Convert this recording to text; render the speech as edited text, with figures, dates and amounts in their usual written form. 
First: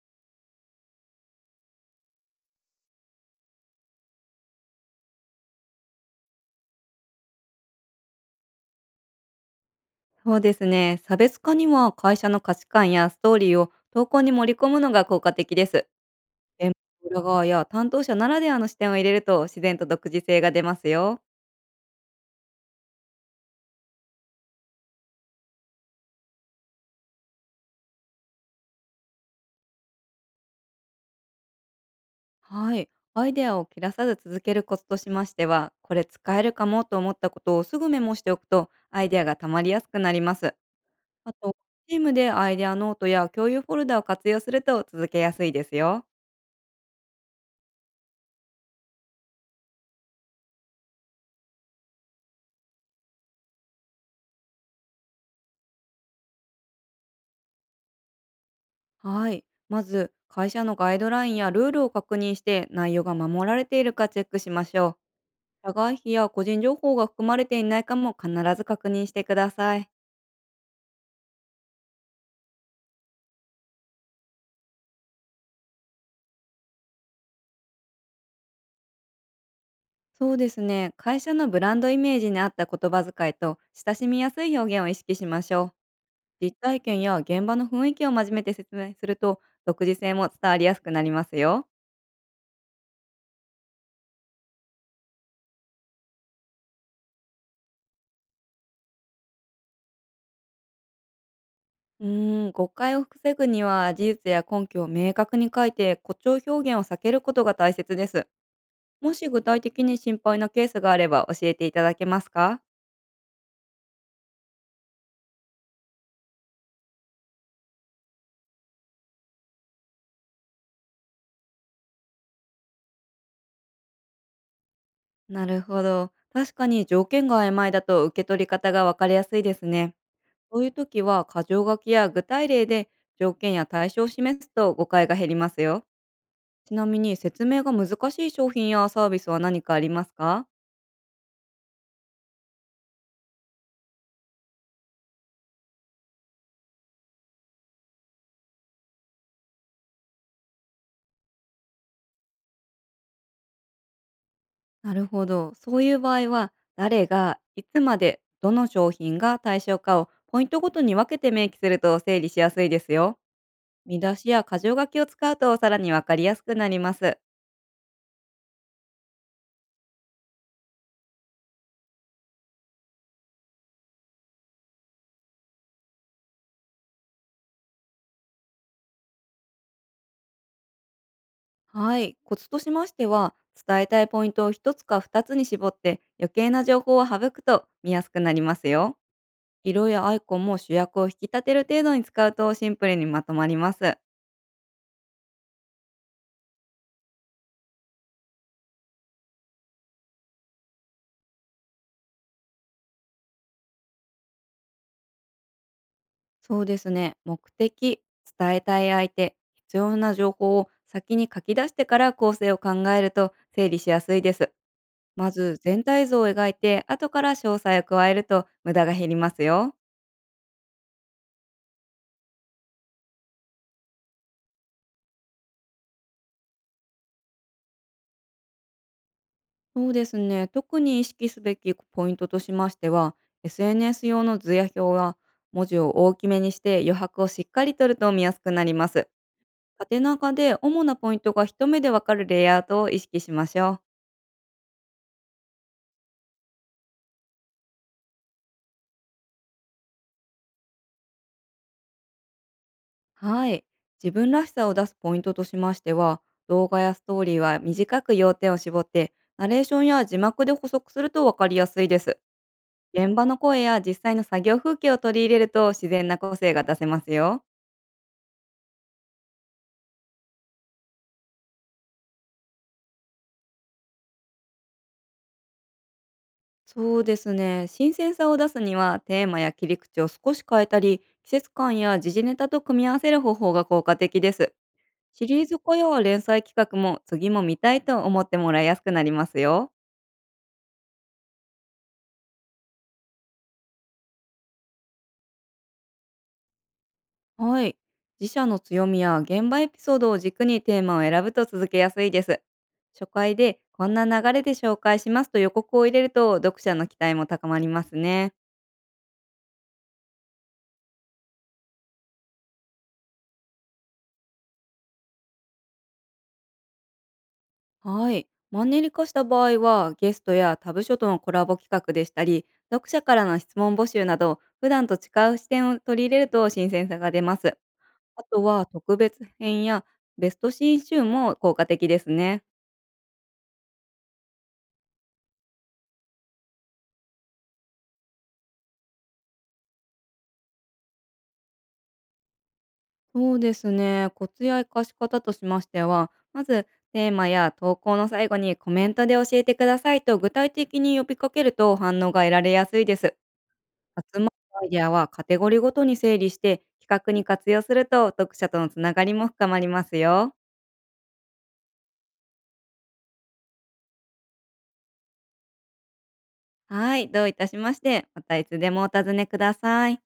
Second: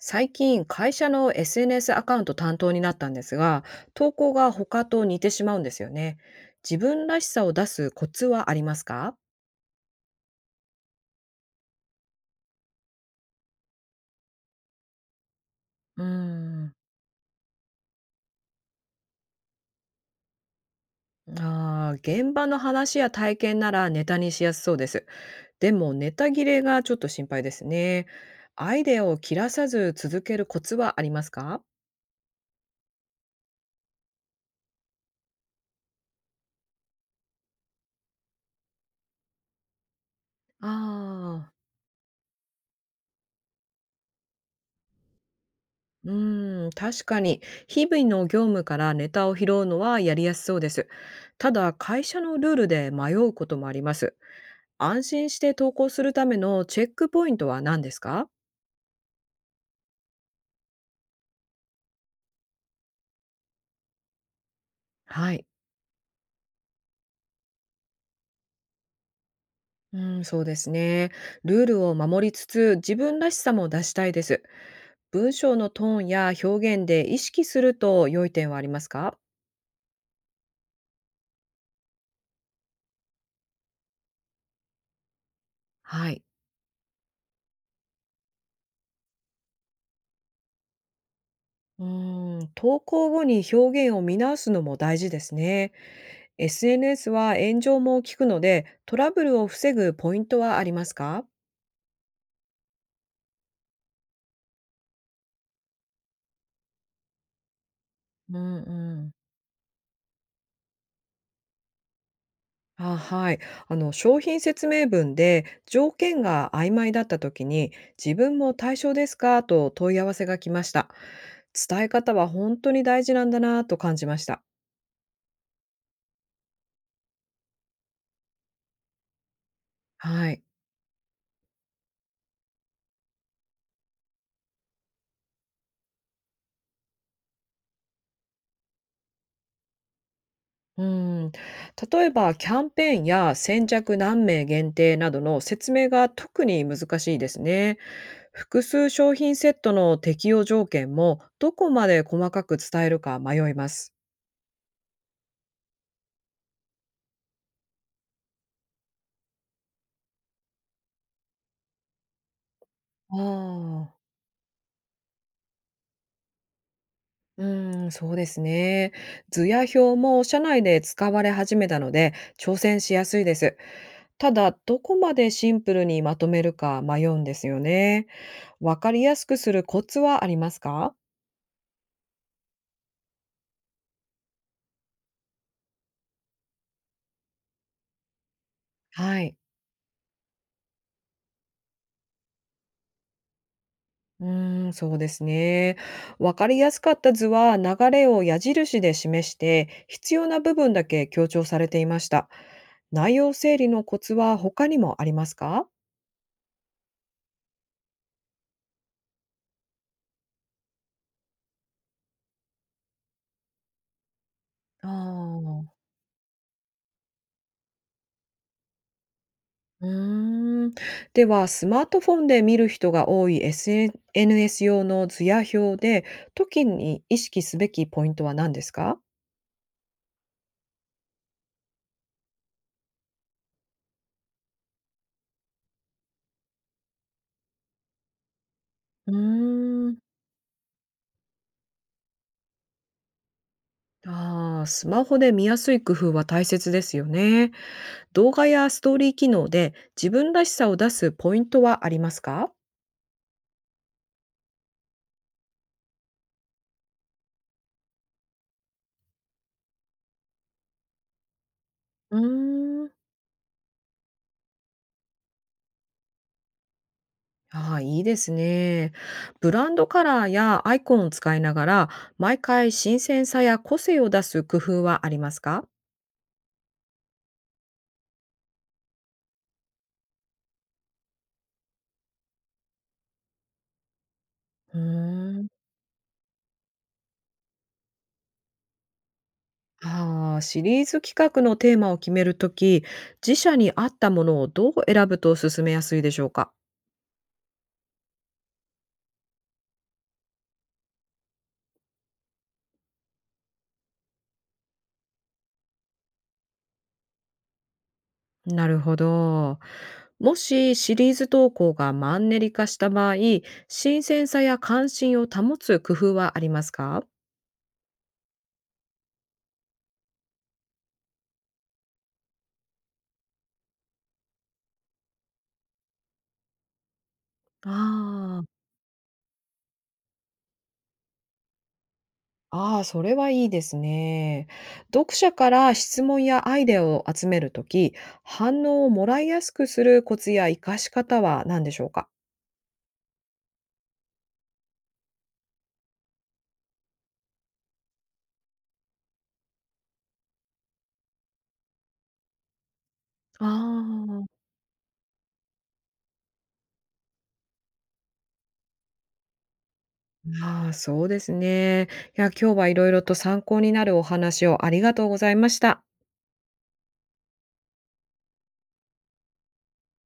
最近会社の SNS アカウント担当になったんですが、投稿が他と似てしまうんですよね。自分らしさを出すコツはありますか？そうですね。差別化には会社の価値観やストーリーを投稿に盛り込むのが効果的です。うー現ん。場の裏側や担当者ならではの視点を入れると自然と独自性が出ますよ。現場の話や体験ならネタにしやすそうです。でもネタ切れがちょっと心配ですね。アイデアを切らさず続けるコツはありますか？はい。アイデアを切らさず続けるコツとしましては、これ使えるかもと思ったことをすぐメモしておくとアイデアが溜まりやすくなります。あ。あと、チームでアイデアノートや共有フォルダを活用すると続けやすいですよ。うーん、確かに。日々の業務からネタを拾うのはやりやすそうです。ただ、会社のルールで迷うこともあります。安心して投稿するためのチェックポイントは何ですか？はい。まず、会社のガイドラインやルールを確認して内容が守られているかチェックしましょはい。う。社外費や個人情報が含まれていないかも必ず確認してください。うん、そうですね。ルールを守りつつ、自分らしさも出したいです。文章のトーンや表現で意識すると良い点はありますか？そうですね。会社のブランドイメージに合った言葉遣いと親しみやすい表現を意識しましょう。はい。実体験や現場の雰囲気を真面目で説明すると独自性も伝わりやすくなりますよ。うん、投稿後に表現を見直すのも大事ですね。SNS は炎上も聞くので、トラブルを防ぐポイントはありますか？うーん、誤解を防ぐには事実や根拠を明確に書いて誇張表現を避けることが大切です。うんうん。もし具体的に心配なケースがあれば教えていただけますか？あ、はい。商品説明文で条件が曖昧だった時に、自分も対象ですかと問い合わせが来ました。伝え方は本当に大事なんだなと感じました。なるほど。確かに条件が曖昧だと受け取り方が分かりやすいですね。はい。そういう時は箇条書きや具体例で条件や対象を示すと誤解が減りますよ。ちなみに説明が難しい商品やサービスは何かありますか？うん、例えばキャンペーンや先着何名限定などの説明が特に難しいですね。複数商品セットの適用条件もどこまで細かく伝えるか迷います。なるほど。そういう場合は、誰がいつまでどの商品が対象かをポイントごとに分けて明記すると整理しやすいですあよ。見あ、出しや箇条書きを使うとさらにわかりやすくなります。うん、そうですね。図や表も社内で使われ始めたので挑戦しやすいです。ただ、どこまでシンプルにまとめるか迷うんですよね。わかりやすくするコツはありますか？はい。コツとしましては、伝えたいポイントを一つか二つに絞って余計な情報を省くと見やすくなりますよ。はい。色やアイコンも主役を引き立てる程度に使うとシンプルにまとまります。うーん、そうですね。わかりやすかった図は流れを矢印で示して、必要な部分だけ強調されていました。内容整理のコツは他にもありますか？そうですね。目的、伝えたい相手、必要な情報を先に書き出してから構成を考えると整理しやすいです。あまずあ。全体像を描いて後から詳細を加えると無駄が減りますよ。うーん。では、スマートフォンで見る人が多い SNS 用の図や表で、時に意識すべきポイントは何ですか？そうですね。特に意識すべきポイントとしましては、SNS 用の図や表は、文字を大きめにして余白をしっかり取ると見やすくなります。うーん。縦長で主なポイントが一目でわかるレイアウトを意識しましょう。ああ、スマホで見やすい工夫は大切ですよね。動画やストーリー機能で自分らしさを出すポイントはありますか？はい。自分らしさを出すポイントとしましては、動画やストーリーは短く要点を絞って、ナレーションや字幕で補足するとわかりやすいでうす。ーん。現場の声や実際の作業風景を取り入れると自然な個性が出せますよ。ああ、いいですね。ブランドカラーやアイコンを使いながら、毎回新鮮さや個性を出す工夫はありますか？そうですね。新鮮さを出すには、テーマや切り口を少し変えたり、季節感や時事ネタと組み合わせる方法が効果的です。うシーリーん。ズ化や連載企画も、次も見たいと思ってもらいやすくなりますよ。ああ、シリーズ企画のテーマを決めるとき、自社に合ったものをどう選ぶと進めやすいでしょうか？はい。自社の強みや現場エピソードを軸にテーマを選ぶと続けやすいです。初回でこんな流れで紹介しますと予告を入れると読者の期待も高まりますね。なるほど。もしシリーズ投稿がマンネリ化した場合、新鮮さや関心を保つ工夫はありますか？はい。マンネリ化した場合は、ゲストやタブ書とのコラボ企画でしたり、読者からの質問募集など、普段と違う視点を取り入れると新鮮さが出ます。ああとー。は、特別編やベスト新集も効果的ですね。あー、それはいいですね。読者から質問やアイデアを集めるとき、反応をもらいやすくするコツや活かし方は何でしょうか？そうですね。コツや活かし方としましては、まず、テーマや投稿の最後にコメントで教えてくださいと具体的に呼びかけると反応が得られやすいです。あ集まっー。たアイデアはカテゴリーごとに整理して企画に活用すると読者とのつながりも深まりますよ。あー、そうですね。いや、今日はいろいろと参考になるお話をありがとうございました。はい、どういたしまして、またいつでもお尋ねください。